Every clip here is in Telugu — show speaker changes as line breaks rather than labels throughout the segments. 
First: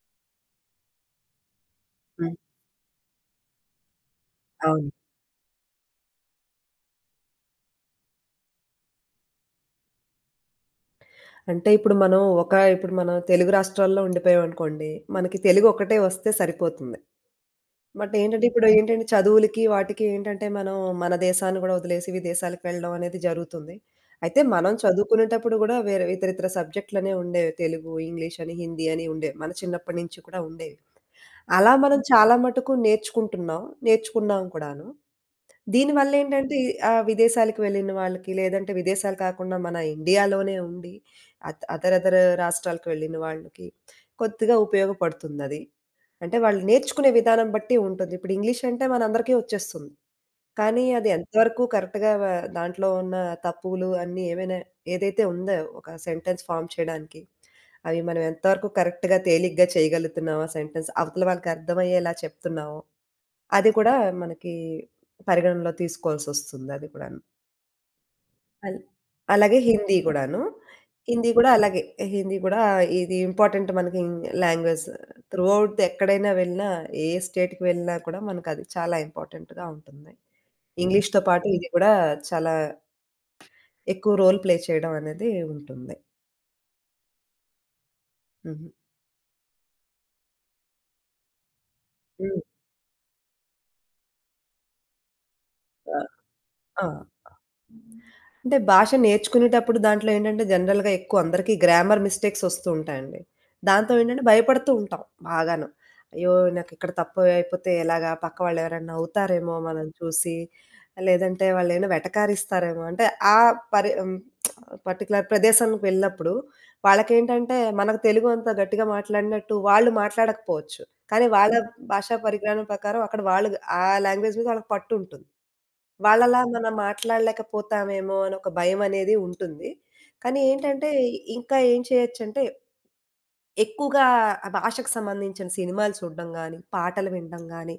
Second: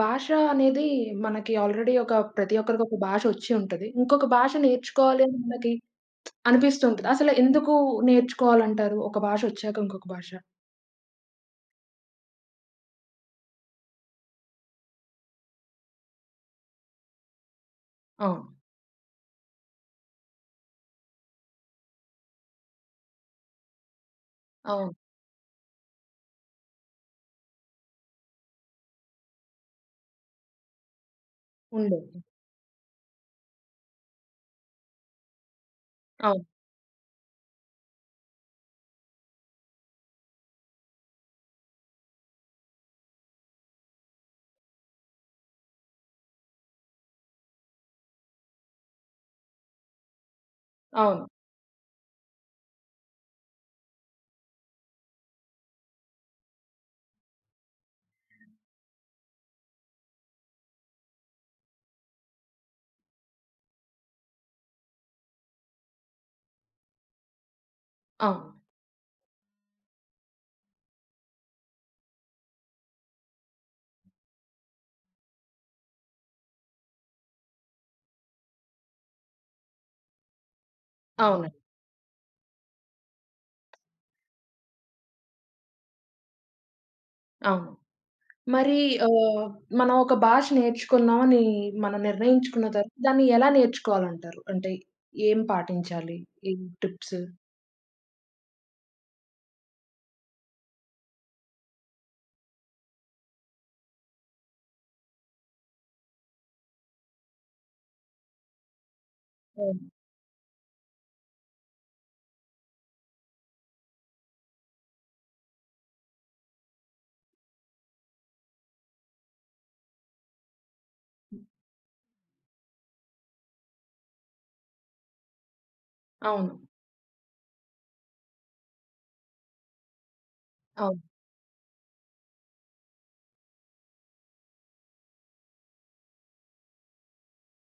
భాష అనేది మనకి ఆల్రెడీ ఒక
హ్మ్.
ప్రతి ఒక్కరికి ఒక భాష వచ్చి ఉంటది. ఇంకొక భాష
అవును.
నేర్చుకోవాలి అని మనకి అనిపిస్తూ ఉంటది. అసలు ఎందుకు నేర్చుకోవాలంటారు? ఒక భాష వచ్చాక ఇంకొక భాష.
అంటే ఇప్పుడు మనం తెలుగు రాష్ట్రాల్లో ఉండిపోయామనుకోండి. మనకి తెలుగు ఒక్కటే వస్తే సరిపోతుంది. బట్
అవును.
ఏంటంటే ఇప్పుడు ఏంటంటే చదువులకి వాటికి ఏంటంటే మనం మన దేశాన్ని గూడా వదిలేసి విదేశాలకు వెళ్ళడం అనేది జరుగుతుంది. అయితే మనం
అవును.
చదువుకునేటప్పుడు గూడా వేరే ఇతరితర సబ్జెక్టులనే ఉండేవి. తెలుగు, ఇంగ్లీష్ అని, హిందీ అని ఉండేవి. మన చిన్నప్పటి నుంచి కూడా ఉండేవి. అలా మనం
ఉండేది.
చాలా మటుకు నేర్చుకుంటున్నాం. నేర్చుకున్నాం కూడాను.
అవును.
దీనివల్లేంటంటే ఈ విదేశాలకు వెళ్ళిన వాళ్ళకి, లేదంటే విదేశాలు కాకుండా మన ఇండియాలోనే ఉండి అతరతర రాష్ట్రాలకు వెళ్ళిన వాళ్ళకి కొద్దిగా ఉపయోగపడుతుందది. అంటే వాళ్ళు నేర్చుకునే విధానం బట్టి ఉంటుంది. ఇప్పుడు ఇంగ్లీష్ అంటే మనందరికీ వచ్చేస్తుంది. కానీ అది
అవును.
ఎంతవరకు కరెక్ట్‌గా దాంట్లో ఉన్న తప్పులు అన్నీ ఏమైనా ఏదైతే ఉందో ఒక సెంటెన్స్ ఫార్మ్ చేయడానికి, అవి మనం ఎంతవరకు కరెక్ట్‌గా తేలిగ్గా చేయగలుగుతున్నామా సెంటెన్స్ అవతల వాళ్ళకి అర్థమయ్యేలా చెప్తున్నాము. అది కూడా మనకి పరిగణనలో తీసుకోవాల్సొస్తుంది అది కూడాను.
అవును.
అల్ అలాగే హిందీ కూడాను. హిందీ కూడా అలాగే. హిందీ కూడా ఇది ఇంపార్టెంట్ మనకి లాంగ్వేజ్. త్రూ ఔట్ ఎక్కడైనా వెళ్ళినా, ఏ స్టేట్‌కి వెళ్ళినా కూడా మనకది చాలా ఇంపార్టెంట్‌గా ఉంటుంది. ఇంగ్లీష్‌తో పాటు
అవునండి.
ఇది కూడా చాలా ఎక్కువ రోల్ ప్లే చేయడం అనేది ఉంటుంది.
అవును.
హుహు.
మరి ఆహ్, మనం ఒక భాష నేర్చుకుందామని మనం
హ్మ్.
నిర్ణయించుకున్న తర్వాత దాన్ని ఎలా నేర్చుకోవాలంటారు? అంటే ఏం
ఆ!
పాటించాలి? ఏం
ఆ!
టిప్స్?
అంటే భాష నేర్చుకునేటప్పుడు దాంట్లో ఏంటంటే జనరల్‌గా ఎక్కువ అందరికీ గ్రామర్ మిస్టేక్స్ ఒస్తూ ఉంటాయండి. దాంతో ఏంటంటే భయపడుతూ ఉంటాం బాగాను. అయ్యో! నాకిక్కడ తప్పు అయిపోతే ఎలాగా? పక్క వాళ్ళెవరైనా నవ్వుతారేమో
అవును.
మనం చూసి. లేదంటే వాళ్ళేమైనా వెటకారిస్తారేమో. అంటే ఆ పరి హ్మ్. పర్టిక్యులర్ ప్రదేశానికి వెళ్ళినప్పుడు వాళ్ళకేంటంటే మనకు తెలుగు అంత గట్టిగా మాట్లాడినట్టు వాళ్ళు మాట్లాడకపోవచ్చు. కానీ వాళ్ళ భాషా పరిజ్ఞానం ప్రకారం అక్కడ వాళ్ళు ఆ లాంగ్వేజ్ మీద వాళ్ళకి పట్టుంటుంది. వాళ్ళలా
అవును.
మనం మాట్లాడలేకపోతామేమో అని ఒక భయమనేది ఉంటుంది. కానీ ఏంటంటే,
అవును.
ఇంకా ఏం చేయొచ్చంటే ఎక్కువగా ఆ భాషకు సంబంధించిన సినిమాలు చూడడం గానీ, పాటలు వినడం గానీ,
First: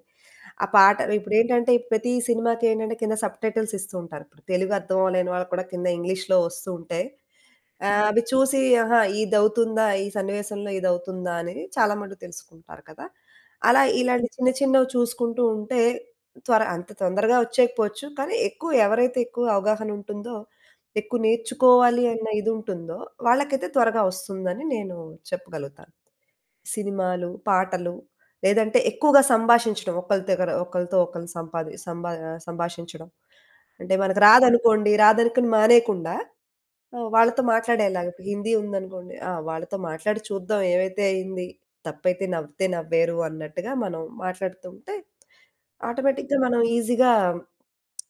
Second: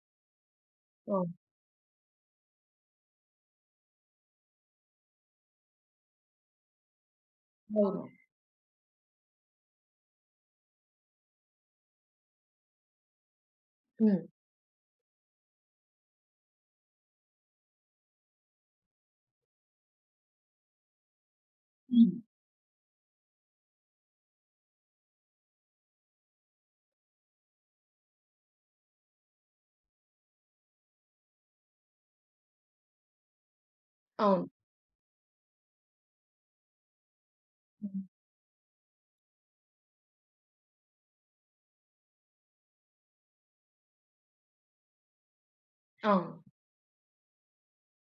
ఆ పాట
అవును.
ఇప్పుడేంటంటే ప్రతి సినిమాకేంటంటే కింద సబ్‌టైటిల్స్ ఇస్తూ ఉంటారు. ఇప్పుడు తెలుగు అర్థం అవ్వలేని వాళ్ళకి కూడా కింద ఇంగ్లీష్‌లో వస్తూ ఉంటాయి.
అవును.
అవి చూసి ఆహా! ఇదవుతుందా? ఈ సన్నివేశంలో ఇదవుతుందా? అనేది చాలా మటుకు తెలుసుకుంటారు కదా! అలా
హ్మ్.
ఇలాంటి చిన్న చిన్నవి చూసుకుంటూ ఉంటే అంత తొందరగా వచ్చేయకపోవచ్చు. కానీ ఎవరైతే ఎక్కువ అవగాహన ఉంటుందో, ఎక్కువ నేర్చుకోవాలి
హ్మ్.
అన్న ఇదుంటుందో వాళ్ళకైతే త్వరగా వస్తుందని నేను చెప్పగలుగుతాను. సినిమాలు, పాటలు లేదంటే ఎక్కువగా సంభాషించడం ఒకళ్ళ దగ్గర ఒకళ్ళతో ఒకళ్ళు సంపాది సంభా సంభాషించడం. అంటే మనకు
అవును.
రాదనుకోండి, రాదనుకుని మానేయకుండా వాళ్ళతో
హ్మ్.
మాట్లాడేలాగా. ఇప్పుడు హిందీ ఉందనుకోండి, ఆ! వాళ్ళతో మాట్లాడి చూద్దాం ఏవైతే అయింది. తప్పైతే నవ్వితే నవ్వేరు అన్నట్టుగా మనం మాట్లాడుతూ ఉంటే
అవును.
ఆటోమేటిక్‌గా మనం ఈజీగా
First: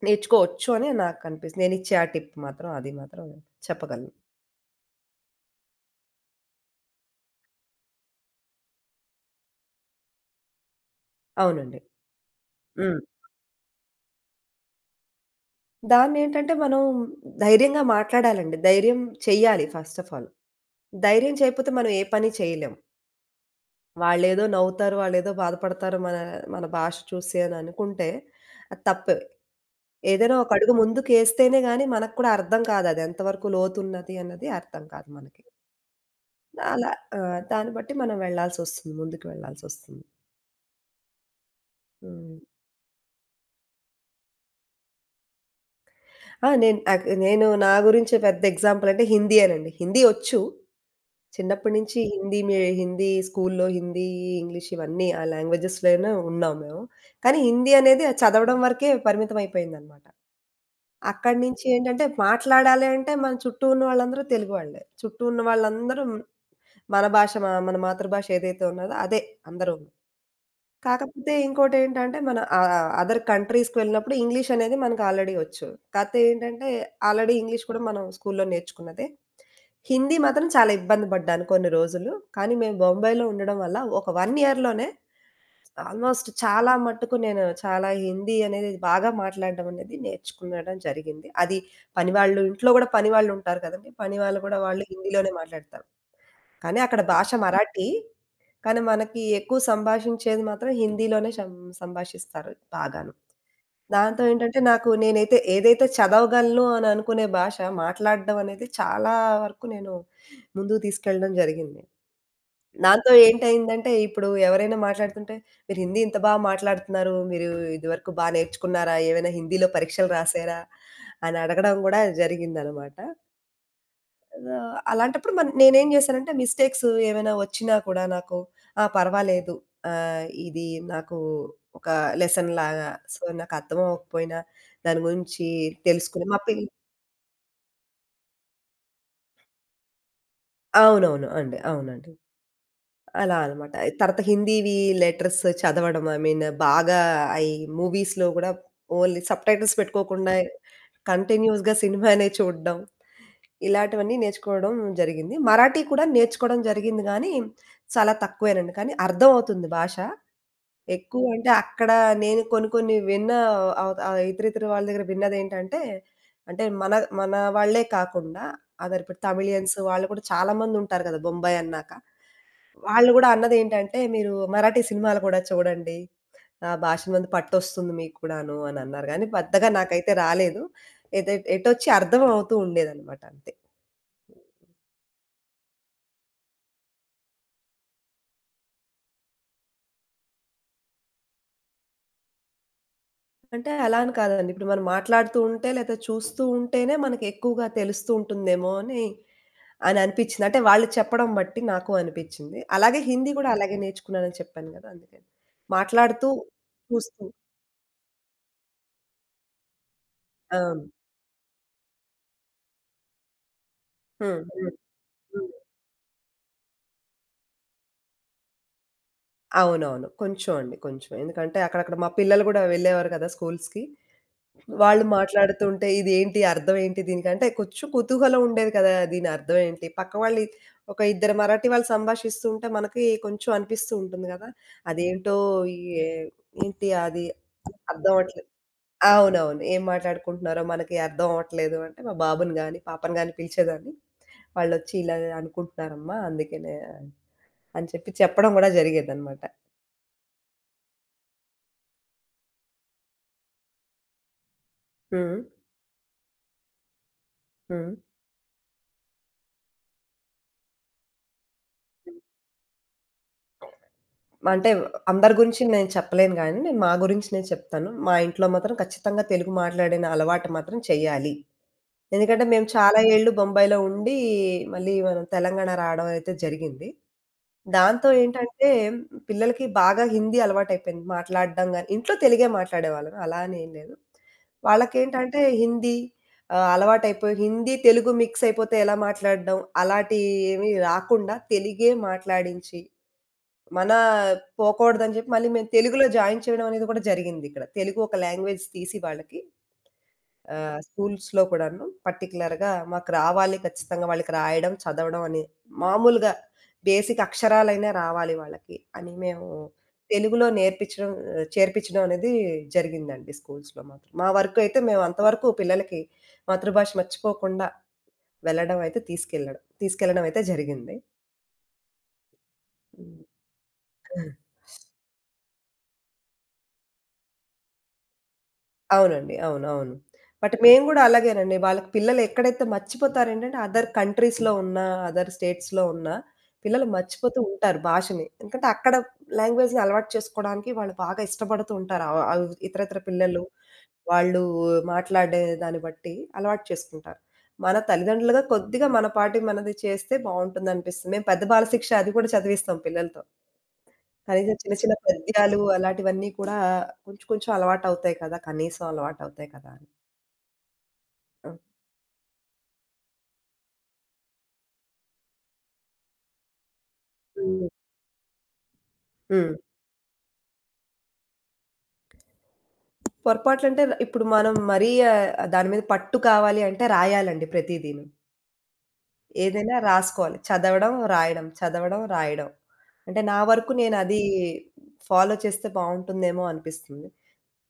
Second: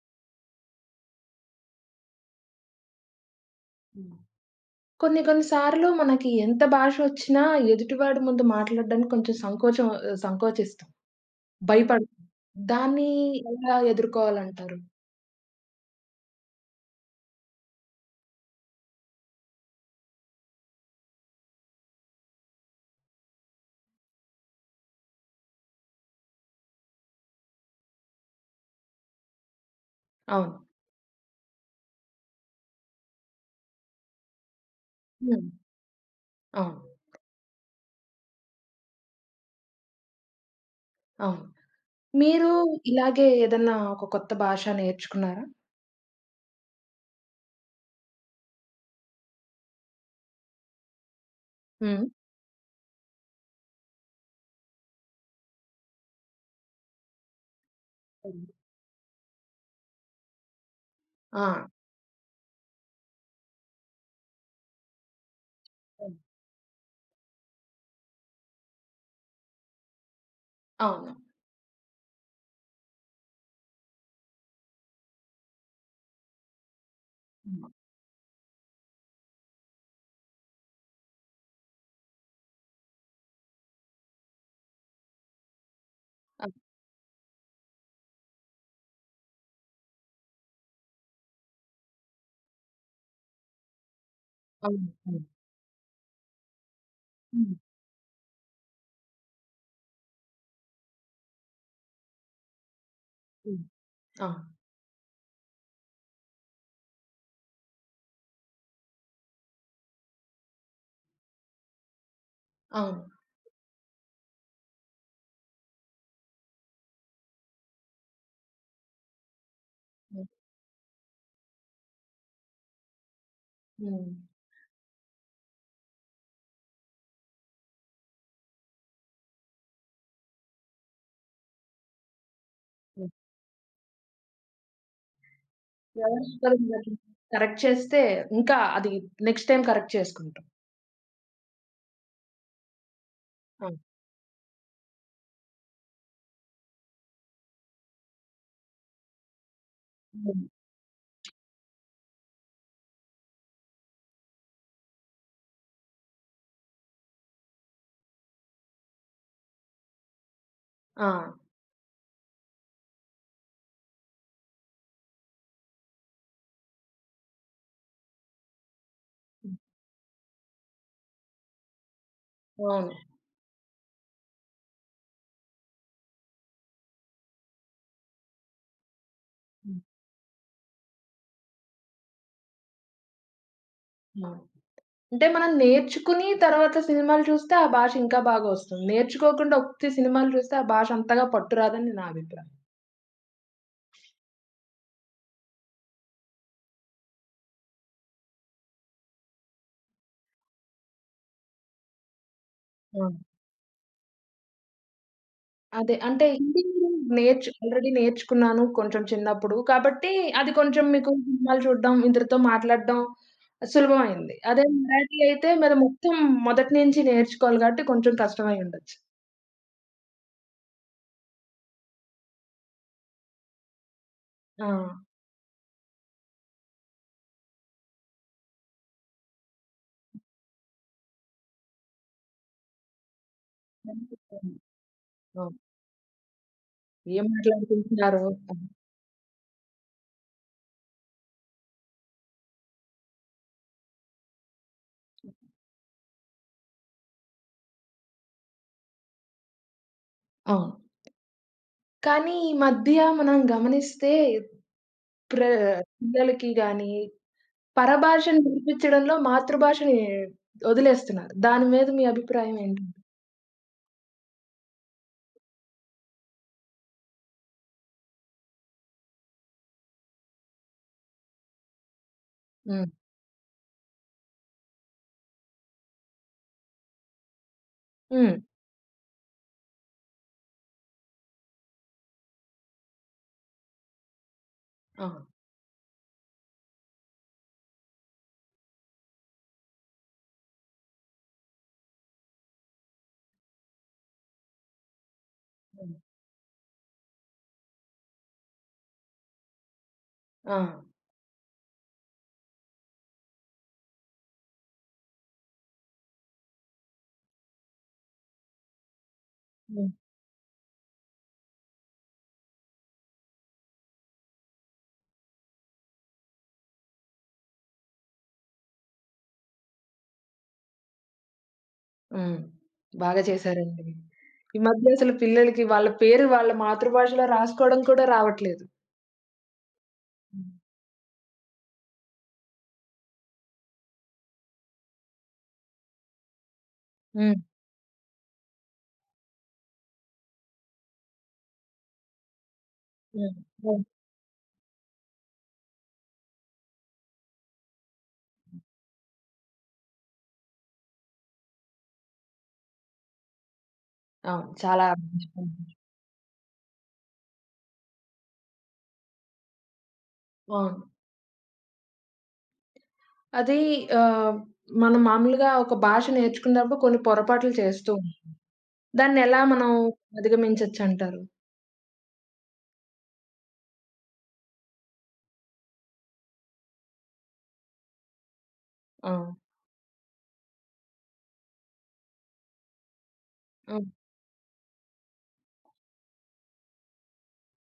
నేర్చుకోవచ్చు అని నాకు అనిపిస్తుంది. నేనిచ్చే ఆ టిప్ మాత్రం అది మాత్రం
హ్మ్.
చెప్పగలను.
కొన్ని కొన్ని సార్లు మనకి ఎంత భాష వచ్చినా ఎదుటివాడి ముందు మాట్లాడడానికి కొంచెం సంకోచం సంకోచిస్తాం.
అవునండి.
భయపడతాం.
హ్మ్.
దాన్ని ఎలా ఎదుర్కోవాలంటారు?
దాన్నేంటంటే మనం ధైర్యంగా మాట్లాడాలండి. ధైర్యం చెయ్యాలి ఫస్ట్ ఆఫ్ ఆల్. ధైర్యం చేయకపోతే మనం ఏ పని చేయలేం. వాళ్ళేదో నవ్వుతారు, వాళ్ళేదో బాధపడతారు మన మన భాష చూసి అని అనుకుంటే అది తప్పే. ఏదైనా ఒక
అవును.
అడుగు ముందుకేస్తేనే గాని మనకు కూడా అర్థం కాదు అది ఎంతవరకు లోతున్నది అన్నది అర్థం కాదు మనకి.
హ్మ్. అవును.
అలా దాన్ని బట్టి మనం వెళ్ళాల్సొస్తుంది. ముందుకు వెళ్ళాల్సొస్తుంది.
అవును.
హ్మ్.
మీరు ఇలాగే ఏదన్నా ఒక కొత్త భాష నేర్చుకున్నారా?
ఆ! నేను నా గురించి పెద్ద ఎగ్జాంపుల్ అంటే హిందీయేనండి. హిందీ ఒచ్చు. చిన్నప్పటి నుంచి
హ్మ్.
హిందీ స్కూల్లో హిందీ, ఇంగ్లీష్ ఇవన్నీ ఆ లాంగ్వేజెస్‌లోనే ఉన్నాం మేము. కానీ హిందీ అనేది అది
అవును.
చదవడం వరకే పరిమితం అయిపోయిందనమాట. అక్కడి నుంచి
ఆ!
ఏంటంటే మాట్లాడాలి అంటే మన చుట్టూ ఉన్న వాళ్ళందరూ తెలుగు వాళ్ళే. చుట్టూ ఉన్న వాళ్ళందరూ
అవును.
మన భాష మ మన మాతృభాష ఏదైతే ఉన్నదో అదే అందరూను.
అవును.
కాకపోతే ఇంకోటేంటంటే మన అదర్ కంట్రీస్‌కి వెళ్ళినప్పుడు ఇంగ్లీష్ అనేది మనకు ఆల్రెడీ వచ్చు. కాతే ఏంటంటే ఆల్రెడీ ఇంగ్లీష్
హ్మ్.
కూడా మనం స్కూల్లో నేర్చుకున్నదే. హిందీ మాత్రం చాలా ఇబ్బంది పడ్డాను కొన్ని రోజులు. కానీ మేము బొంబాయిలో ఉండడం వల్ల ఒక 1 ఇయర్‌లోనే ఆల్‌మోస్ట్
అ
చాలా మట్టుకు నేను చాలా హిందీ అనేది బాగా మాట్లాడడం అనేది నేర్చుకునడం జరిగింది. అది పనివాళ్ళు ఇంట్లో గూడా పనివాళ్ళుంటారు కదండీ! పనివాళ్ళు గూడా వాళ్ళు
అవును. హ్మ్.
హిందీలోనే మాట్లాడతారు. కానీ అక్కడ భాష
హ్మ్.
మరాఠీ. కానీ మనకి ఎక్కువ సంభాషించేది మాత్రం హిందీలోనే సంభాషిస్తారు బాగాను.
హ్మ్.
దాంతో
అవును.
ఏంటంటే నాకు నేనైతే ఏదైతే చదవగలను అని అనుకునే భాష మాట్లాడడం అనేది చాలా వరకు నేను ముందుకు తీసుకెళ్ళడం జరిగింది.
అవును.
దాంతో ఏంటయిందంటే ఇప్పుడు ఎవరైనా మాట్లాడుతుంటే, "మీరు హిందీ ఇంత మాట్లాడుతున్నారు. మీరు ఇదివరకు నేర్చుకున్నారా? ఏవైనా హిందీలో పరీక్షలు
హ్మ్.
రాసారా?" అని అడగడం గూడా జరిగిందనమాట.
హ్మ్.
ఆ! అలాంటప్పుడు నేనేం చేశానంటే మిస్టేక్స్ ఏమైనా వచ్చినా కూడా నాకు ఆ! పర్వాలేదు. ఇది నాకు ఒక లెసన్ లాగా.
హ్మ్.
సో, నాకు అర్థం అవ్వకపోయినా దాని గురించి
ఎవరో
తెలుసుకుని మా
ఒకరు
పిల్
మనల్ని కరెక్ట్ చేస్తే ఇంకా అది నెక్స్ట్ టైమ్ కరెక్ట్ చేసుకుంటాం.
అవునవును. అండి. అవునండి. అలా అనమాట.
అవును.
తర్వాత హిందీవి లెటర్స్ చదవడం ఐ మీన్ బాగా అయి మూవీస్‌లో కూడా ఓన్లీ సబ్‌టైటిల్స్ పెట్టుకోకుండా
హ్మ్.
కంటిన్యూయస్‌గా సినిమానే చూడడం. ఇలాంటివన్నీ నేర్చుకోవడం జరిగింది. మరాఠీ కూడా నేర్చుకోవడం జరిగింది గానీ, చాలా తక్కువేనండి. కానీ అర్థమవుతుంది భాష.
ఆ!
ఎక్కువ అంటే అక్కడ నేను కొన్ని కొన్ని విన్న ఇతర ఇతర వాళ్ళ దగ్గర విన్నదేంటంటే, అంటే మన మన వాళ్ళే కాకుండా ఇప్పుడు
హ్మ్.
తమిళియన్స్ వాళ్ళు కూడా చాలా మందుంటారు కదా! బొంబాయి అన్నాక.
అవును.
వాళ్ళు గూడా అన్నదేంటంటే, "మీరు మరాఠీ సినిమాలు కూడా చూడండి. ఆ భాష మీద పట్టొస్తుంది మీకు కూడాను" అని అన్నారు గానీ, పెద్దగా
హ్మ్.
నాకైతే రాలేదు. ఎటొచ్చి అర్థం అవుతూ ఉండేదనమాట అంతే.
హ్మ్. అంటే మనం నేర్చుకుని తర్వాత సినిమాలు చూస్తే ఆ భాష ఇంకా బాగా వస్తుంది. నేర్చుకోకుండా ఒత్తి సినిమాలు చూస్తే ఆ భాష అంతగా పట్టురాదని నా అభిప్రాయం.
అంటే అలా అని కాదండి. ఇప్పుడు మనం మాట్లాడుతూ ఉంటే లేతే చూస్తూ ఉంటేనే మనకెక్కువగా తెలుస్తూ ఉంటుందేమో అని అననిపిచ్చింది. అంటే వాళ్ళు చెప్పడం బట్టి నాకు అనిపిచ్చింది. అలాగే
ఆ!
హిందీ గూడా అలాగే నేర్చుకున్నానని చెప్పాను గదా! అందుకని.
అదే. అంటే
మాట్లాడుతూ,
హిందీ మీరు
చూస్తూ.
ఆల్రెడీ నేర్చుకున్నాను కొంచెం చిన్నప్పుడు. కాబట్టి అది
ఆ!
కొంచెం మీకు సినిమాలు చూడడం, ఇద్దరితో మాట్లాడడం సులభమైంది.
హ్మ్.
అదే
హ్మ్.
మరాఠీ
హ్మ్.
అయితే మీరు మొత్తం మొదటి నుంచి నేర్చుకోవాలి కాబట్టి కొంచెం కష్టమై ఉండొచ్చు.
అవునవును. కొంచెం అండి. కొంచెం. ఎందుకంటే అక్కడక్కడ మా పిల్లలు గూడా వెళ్ళేవారు గదా! స్కూల్స్‌కి.
ఆ!
వాళ్ళు మాట్లాడుతుంటే ఇదేంటి? అర్థం ఏంటి దీనికి? అంటే కొంచెం కుతూహలం ఉండేది కదా! దీని అర్థం ఏంటి? పక్క వాళ్ళు ఒక ఇద్దరు మరాఠీ వాళ్ళు సంభాషిస్తూ ఉంటే మనకి కొంచెం అనిపిస్తూ ఉంటుంది గదా!
కనిపిస్తుంది.
అదేంటో
అవును.
ఈ ఏ- ఏంటి అది
ఏం
అర్థం
మాట్లాడుకుంటున్నారో
అవ్వట్లే.
అని.
అవునవును. ఏం మాట్లాడుకుంటున్నారో మనకి అర్థం అవ్వట్లేదు అంటే మా బాబుని గాని, పాపని గాని పిలిచేదాన్ని. వాళ్ళొచ్చి ఇలా అనుకుంటున్నారమ్మా అందుకనే అని చెప్పి చెప్పడం గూడా జరిగేదనమాట.
అవును. కానీ ఈ మధ్య మనం గమనిస్తే
హ్మ్.
ప్ర పిల్లలకి గాని,
హ్మ్.
పరభాషను నేర్పించడంలో మాతృభాషని వదిలేస్తున్నారు. దాని మీద మీ అభిప్రాయం ఏంటండి?
అంటే అందరి గురించి నేను చెప్పలేను గానీ, నేను మా గురించి నేను చెప్తాను. మా ఇంట్లో మాత్రం ఖచ్చితంగా తెలుగు మాట్లాడిన అలవాటు మాత్రం చెయ్యాలి. ఎందుకంటే మేము
హ్మ్.
చాలా ఏళ్ళు బొంబాయిలో ఉండి, మళ్ళీ మనం తెలంగాణ రావడం అయితే జరిగింది. దాంతో
హ్మ్.
ఏంటంటే, పిల్లలకి బాగా హిందీ అలవాటయిపోయింది. మాట్లాడడం గాని ఇంట్లో తెలుగే మాట్లాడేవాళ్ళం అలా అని ఏం లేదు.
ఆ!
వాళ్ళకేంటంటే హిందీ అలవాటయిపోయి హిందీ, తెలుగు మిక్స్ అయిపోతే ఎలా మాట్లాడడం అలాంటియేమీ రాకుండా తెలుగే మాట్లాడించి మన పోకూడదని చెప్పి మళ్ళీ మేము
హ్మ్.
తెలుగులో జాయిన్ చేయడం అనేది కూడా జరిగిందిక్కడ. తెలుగు ఒక లాంగ్వేజ్ తీసి వాళ్ళకి
ఆ!
స్కూల్స్‌లో కూడాను పర్టిక్యులర్‌గా మాకు రావాలి ఖచ్చితంగా వాళ్ళకి రాయడం, చదవడం అని మామూలుగా బేసిక్ అక్షరాలైనా రావాలి వాళ్ళకి అని మేము
హ్మ్.
తెలుగులో నేర్పించడం చేర్పించడం అనేది జరిగిందండి స్కూల్స్‌లో మాత్రం. మా వరకు అయితే మేము అంతవరకు పిల్లలకి మాతృభాష మర్చిపోకుండా వెళ్ళడం అయితే తీసుకెళ్ళడం తీసుకెళ్ళడం అయితే జరిగింది.
హ్మ్. బాగా చేశారండి.
హ్మ్.
ఈ మధ్య అసలు పిల్లలకి వాళ్ళ పేరు వాళ్ళ మాతృభాషలో రాసుకోవడం కూడా రావట్లేదు.
అవునండి. అవును. అవును.
హ్మ్.
బట్ మేము గూడా అలాగేనండి. వాళ్ళకి పిల్లలు ఎక్కడైతే మర్చిపోతారేంటంటే అదర్ కంట్రీస్‌లో ఉన్న, అదర్ స్టేట్స్‌లో ఉన్న పిల్లలు
హ్మ్.
మర్చిపోతూ ఉంటారు భాషని. ఎందుకంటే అక్కడ లాంగ్వేజ్‌ని అలవాటు చేసుకోవడానికి వాళ్ళు బాగా ఇష్టపడుతూ ఉంటారు. ఆహ్, ఆహ్, ఇతర ఇతర
హ్మ్.
పిల్లలు
అవును.
వాళ్ళు మాట్లాడే దాన్ని బట్టి అలవాటు చేసుకుంటారు. మన తల్లిదండ్రులుగా కొద్దిగా మన పాటికి మనది చేస్తే బావుంటుందనిపిస్తుంది. మేము పెద్ద బాలశిక్ష అది కూడా చదివిస్తాం పిల్లలతో.
అవును.
కనీసం చిన్న
చాలా
చిన్న
మంచి
పద్యాలు
పని.
అలాంటివన్నీ కూడా కొంచెం కొంచెం అలవాటవుతాయి కదా! కనీసం అలవాటవుతాయి కదా! అని.
అవును.
హ్మ్.
అది ఆహ్, మనం మామూలుగా ఒక భాష నేర్చుకున్నప్పుడు కొన్ని పొరపాట్లు
హ్మ్.
చేస్తూ ఉంటాం. దాన్నెలా
హ్మ్.
మనం అధిగమించొచ్చంటారు?
పొరపాట్లంటే ఇప్పుడు మనం మరీ దాని మీద పట్టు కావాలి అంటే రాయాలండి ప్రతీదీను.
ఆ!
ఏదైనా రాసుకోవాలి. చదవడం, రాయడం, చదవడం, రాయడం. అంటే నా వరకు
హ్మ్.
నేనది ఫాలో చేస్తే బావుంటుందేమో అనిపిస్తుంది.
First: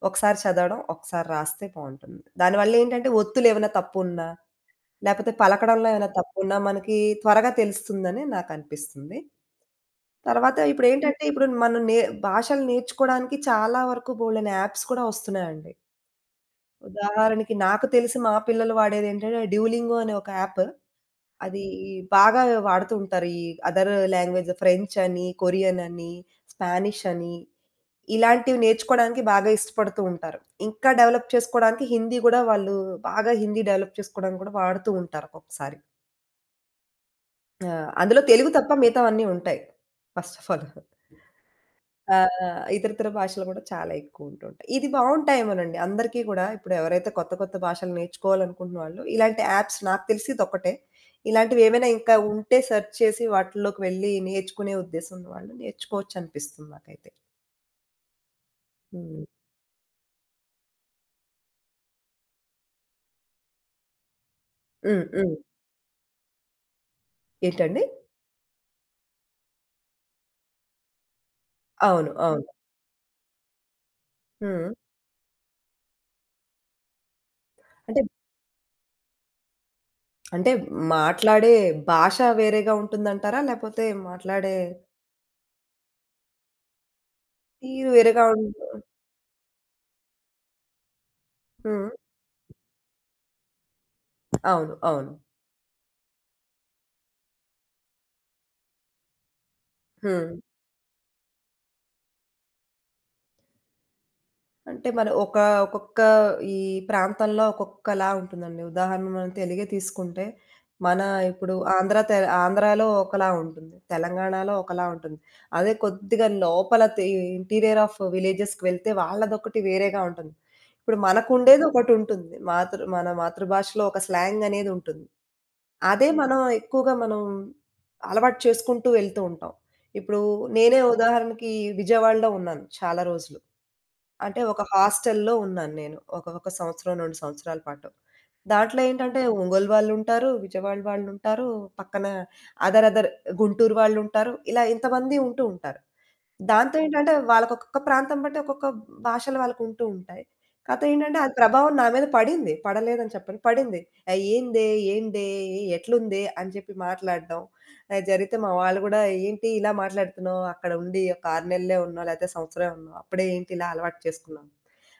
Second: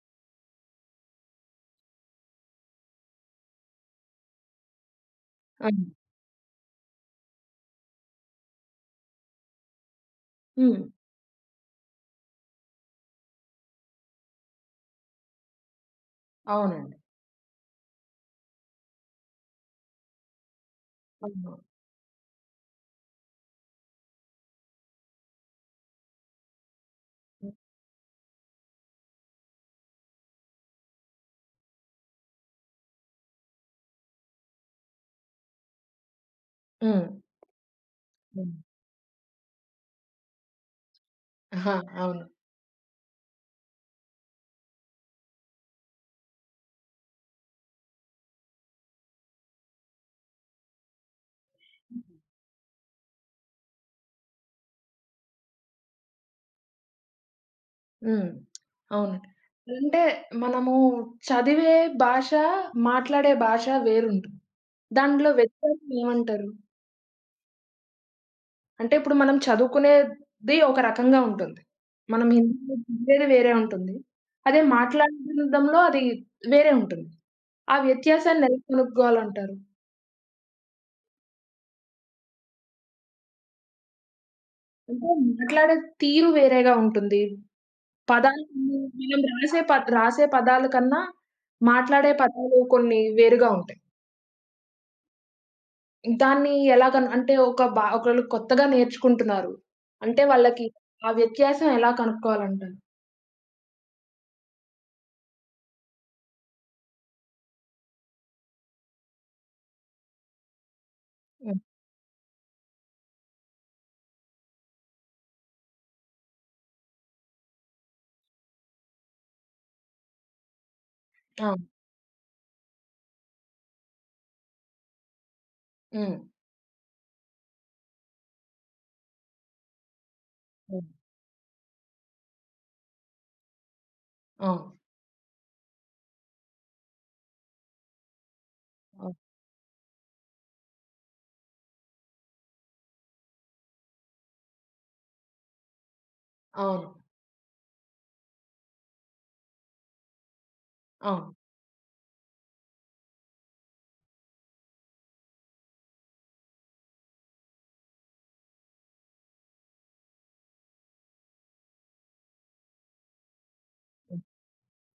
ఒకసారి చదవడం, ఒకసారి రాస్తే బావుంటుంది. దానివల్లేంటంటే ఒత్తులేమైనా తప్పున్నా లేపోతే
అవును.
పలకడంలో ఏమైనా తప్పున్నా మనకి త్వరగా తెలుస్తుందని నాకనిపిస్తుంది. తర్వాత
హ్మ్.
ఇప్పుడేంటంటే, ఇప్పుడు మనం నే భాషలు నేర్చుకోడానికి చాలా వరకు బోలెడన్ని యాప్స్ కూడా వస్తున్నాయండి.
అవునండి.
ఉదాహరణకి నాకు తెలిసి మా పిల్లలు వాడేదేంటంటే, డ్యూలింగో అనే ఒక యాప్.
అవును.
అది బాగా వాడుతూ ఉంటారు. ఈ అదర్ లాంగ్వేజ్ ఫ్రెంచ్ అని, కొరియన్ అని, స్పానిష్ అని ఇలాంటివి నేర్చుకోవడానికి బాగా ఇష్టపడుతూ ఉంటారు. ఇంకా డెవలప్ చేసుకోవడానికి హిందీ గూడా వాళ్ళు బాగా హిందీ డెవలప్ చేసుకోవడానికి కూడా వాడుతూ ఉంటారు ఒక్కొక్కసారి.
హ్మ్.
ఆ! అందులో తెలుగు
హ్మ్.
తప్ప మిగతావన్నీ ఉంటాయి. First of all.
ఆహా! అవును.
ఇతరితర భాషలు కూడా చాలా ఎక్కువ ఉంటుంటాయి. ఇది బావుంటాయేమోనండి. అందరికీ కూడా ఇప్పుడు ఎవరైతే కొత్త, కొత్త భాషలు నేర్చుకోవాలనుకుంటున్న వాళ్ళు ఇలాంటి యాప్స్ నాకు తెలిసి ఇదొక్కటే. ఇలాంటివి ఏమైనా ఇంకా ఉంటే సెర్చ్ చేసి వాటిల్లోకి వెళ్ళి నేర్చుకునే ఉద్దేశం ఉన్న వాళ్ళు నేర్చుకోవచ్చు అనిపిస్తుంది నాకైతే.
హ్మ్.
హ్మ్.
అవునండి. అంటే మనము చదివే భాష, మాట్లాడే భాష వేరుంటుంది.
హ్మ్.
దాంట్లో
హ్మ్.
వ్యత్యాసం ఏమంటారు?
ఏంటండి?
అంటే ఇప్పుడు మనం చదువుకునేది ఒక రకంగా ఉంటుంది.
అవును.
మనం
అవును.
హిందీలో చదివేది వేరే ఉంటుంది. అదే
హ్మ్.
మాట్లాడడంలో అది వేరే ఉంటుంది. ఆ
అంటే,
వ్యత్యాసాన్ని ఎలా కనుక్కోవాలంటారు?
అంటే, మాట్లాడే భాష వేరేగా ఉంటుందంటారా? లేపోతే మాట్లాడే
అంటే మాట్లాడే తీరు వేరేగా ఉంటుంది.
తీరు వేరేగా
పదాలు
ఉంటు
మనం రాసే పదాల కన్నా
హ్మ్.
మాట్లాడే పదాలు కొన్ని వేరుగా ఉంటాయి.
అవును. అవును.
దాన్ని ఎలా అంటే ఒక బా ఒకళ్ళు కొత్తగా నేర్చుకుంటున్నారు. అంటే
హ్మ్.
వాళ్ళకి ఆ వ్యత్యాసం ఎలా కనుక్కోవాలంటారు?
అంటే మన ఒక ఒక్కొక్క ఈ ప్రాంతంలో ఒక్కొక్కలా ఉంటుందండి. ఉదాహరణ మనం తెలుగే తీసుకుంటే, మన ఇప్పుడు
హ్మ్.
ఆంధ్ర తె ఆంధ్రాలో ఒకలా ఉంటుంది. తెలంగాణలో ఒకలా ఉంటుంది. అదే కొద్దిగా లోపల తె ఇంటీరియర్ ఆఫ్ విలేజెస్‌కి వెళ్తే వాళ్ళదొకటి వేరేగా ఉంటుంది. ఇప్పుడు
ఆ!
మనకుండేది ఒకటుంటుంది. మన మాతృభాషలో ఒక స్లాంగ్ అనేదుంటుంది. అదే
హ్మ్.
మనం ఎక్కువగా అలవాటు చేసుకుంటూ వెళ్తూ ఉంటాం. ఇప్పుడు నేనే
హ్మ్.
ఉదాహరణకి విజయవాడలో ఉన్నాను చాలా రోజులు. అంటే ఒక
అవును.
హాస్టల్‌లో ఉన్నాను నేను. ఒక ఒక సంవత్సరం, 2 సంవత్సరాల పాటు. దాంట్లో
అవును.
ఏంటంటే ఒంగోలు వాళ్ళుంటారు, విజయవాడ వాళ్ళుంటారు, పక్కన అదర్ అదర్ గుంటూరు వాళ్ళుంటారు. ఇలా ఇంతమంది ఉంటూ ఉంటారు. దాంతో
అవును.
ఏంటంటే వాళ్ళకి ఒక్కొక్క ప్రాంతం బట్టి ఒక్కొక్క భాషలు వాళ్ళకుంటూ ఉంటాయి. కాతే ఏంటంటే
అవును.
అది ప్రభావం నా మీద పడింది. పడలేదని చెప్పను. పడింది. "ఏయిందే? ఏందే? ఎట్లుంది?" అని చెప్పి మాట్లాడడం. అది జరిగితే మా వాళ్ళు గూడా "ఏంటి ఇలా మాట్లాడుతున్నావు? అక్కడ ఉండి ఒక 6 నెలలే ఉన్నావు, లేతే సంవత్సరమే ఉన్నావు. అప్పుడే ఏంటి ఇలా అలవాటు
హ్మ్.
చేసుకున్నావు?"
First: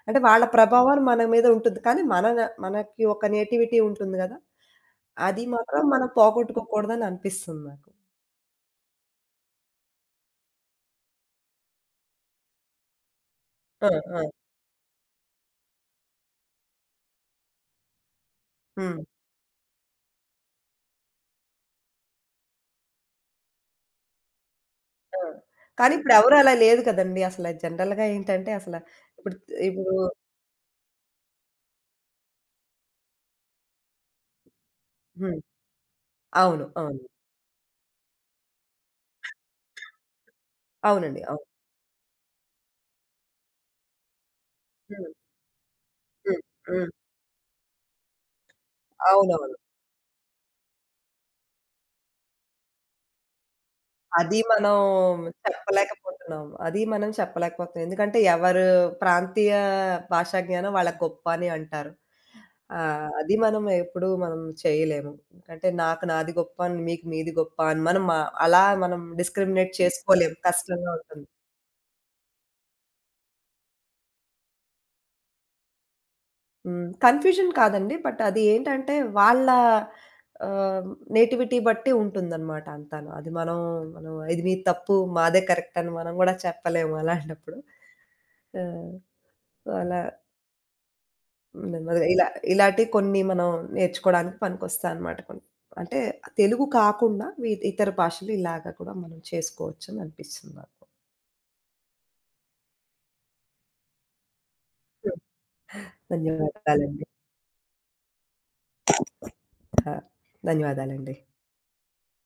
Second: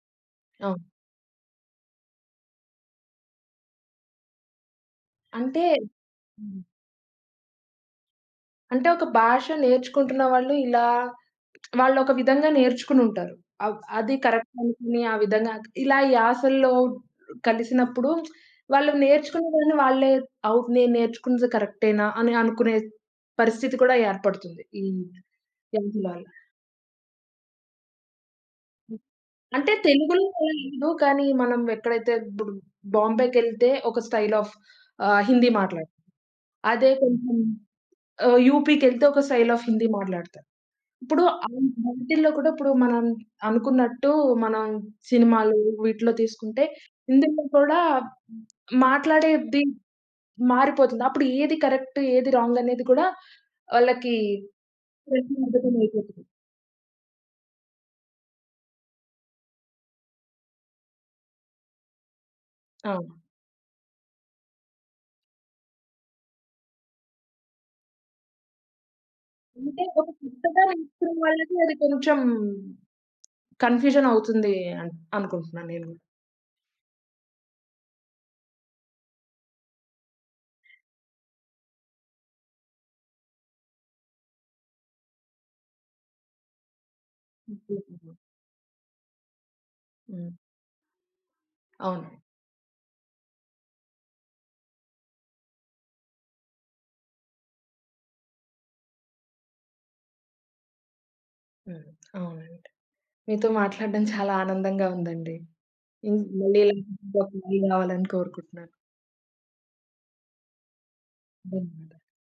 అంటే వాళ్ళ
అవును.
ప్రభావం మన మీద ఉంటుంది. కానీ మనకి ఒక నేటివిటీ ఉంటుంది గదా! అది
అంటే
మాత్రం మనం
హ్మ్.
పోగొట్టుకోకూడదని అనిపిస్తుంది నాకు.
అంటే ఒక భాష నేర్చుకుంటున్న వాళ్ళు ఇలా వాళ్ళొక విధంగా నేర్చుకునుంటారు.
ఆ!
అది
ఆ!
కరెక్ట్ అనుకుని ఆ విధంగా ఇలా యాసల్లో కలిసినప్పుడు వాళ్ళు
హ్మ్.
నేర్చుకునే దాన్ని వాళ్ళే నేను నేర్చుకున్నది కరెక్టేనా అని అనుకునే పరిస్థితి కూడా ఏర్పడుతుంది. ఈ
ఆ! కానీ
యాసల వల్ల.
ఇప్పుడెవరు అలా లేదు కదండీ. అసల జనరల్‌గా ఏంటంటే అసల ఇప్పుడు
అంటే
ఇప్పుడు
తెలుగులో లేదు కానీ మనం ఎక్కడైతే ఇప్పుడు బాంబేకెళ్తే ఒక స్టైల్ ఆఫ్
హ్మ్.
హిందీ మాట్లాడతాం.
అవును.
అదే
అవును.
కొంచెం యూపీకెళ్తే ఒక స్టైల్ ఆఫ్ హిందీ మాట్లాడతారు.
అవునండి.
ఇప్పుడు
అవును.
వాటిల్లో కూడా ఇప్పుడు మనం అనుకున్నట్టు మనం
హ్మ్.
సినిమాలు వీటిలో
హ్మ్.
తీసుకుంటే,
హ్మ్.
ఇందులో కూడా
అవునవును.
మాట్లాడేది మారిపోతుంది. అప్పుడు ఏది కరెక్ట్, ఏది రాంగ్ అనేది కూడా వాళ్ళకి
అది మనం
ప్రశ్నార్థకమైపోతుంది.
అది మనం చెప్పలేకపోతున్నాం. ఎందుకంటే ఎవరు ప్రాంతీయ భాషా జ్ఞానం వాళ్ళకి గొప్ప అని అంటారు. ఆ!
ఆ!
అది మనం ఎప్పుడు చేయలేము. అంటే నాకు నాది గొప్ప, అని, మీకు మీది గొప్ప అని మనం మ అలా మనం డిస్క్రిమినేట్
అంటే ఒక
చేసుకోలేము.
కొత్తగా
కష్టంగా
నేర్చుకునే
ఉంటుంది.
వాళ్ళకి అది కొంచెం కన్‌ఫ్యూజన్ అవుతుంది అన్ అనుకుంటున్నాను నేను గూడా.
హ్మ్. కన్ఫ్యూజన్ కాదండి. బట్ అది ఏంటంటే వాళ్ళ ఆహ్, నేటివిటీ బట్టి ఉంటుందనమాట అంతాను. అది మనం ఇది మీ తప్పు, మాదే కరెక్ట్ అని మనం గూడా చెప్పలేము
హ్మ్.
అలాంటప్పుడు.
హ్మ్.
ఆ! సో, అలా నెమ్మదిగా
అవును.
ఇలా ఇలాంటివి కొన్ని మనం నేర్చుకోవడానికి పనికొస్తాయన్నమాట కొన్ని. అంటే తెలుగు కాకుండా ఇతర భాషలు ఇలాగ కూడా మనం చేసుకోవచ్చని అనిపిస్తుంది నాకు.
హ్మ్. అవునండి. మీతో మాట్లాడడం చాలా ఆనందంగా
హ్మ్.
ఉందండి. హ్మ్. మళ్ళీ
ధన్యవాదాలండి.
ఇలాంటి కావాలని కోరుకుంటున్నాను.
ఆ! ధన్యవాదాలండి.
ధన్యవాదాలు.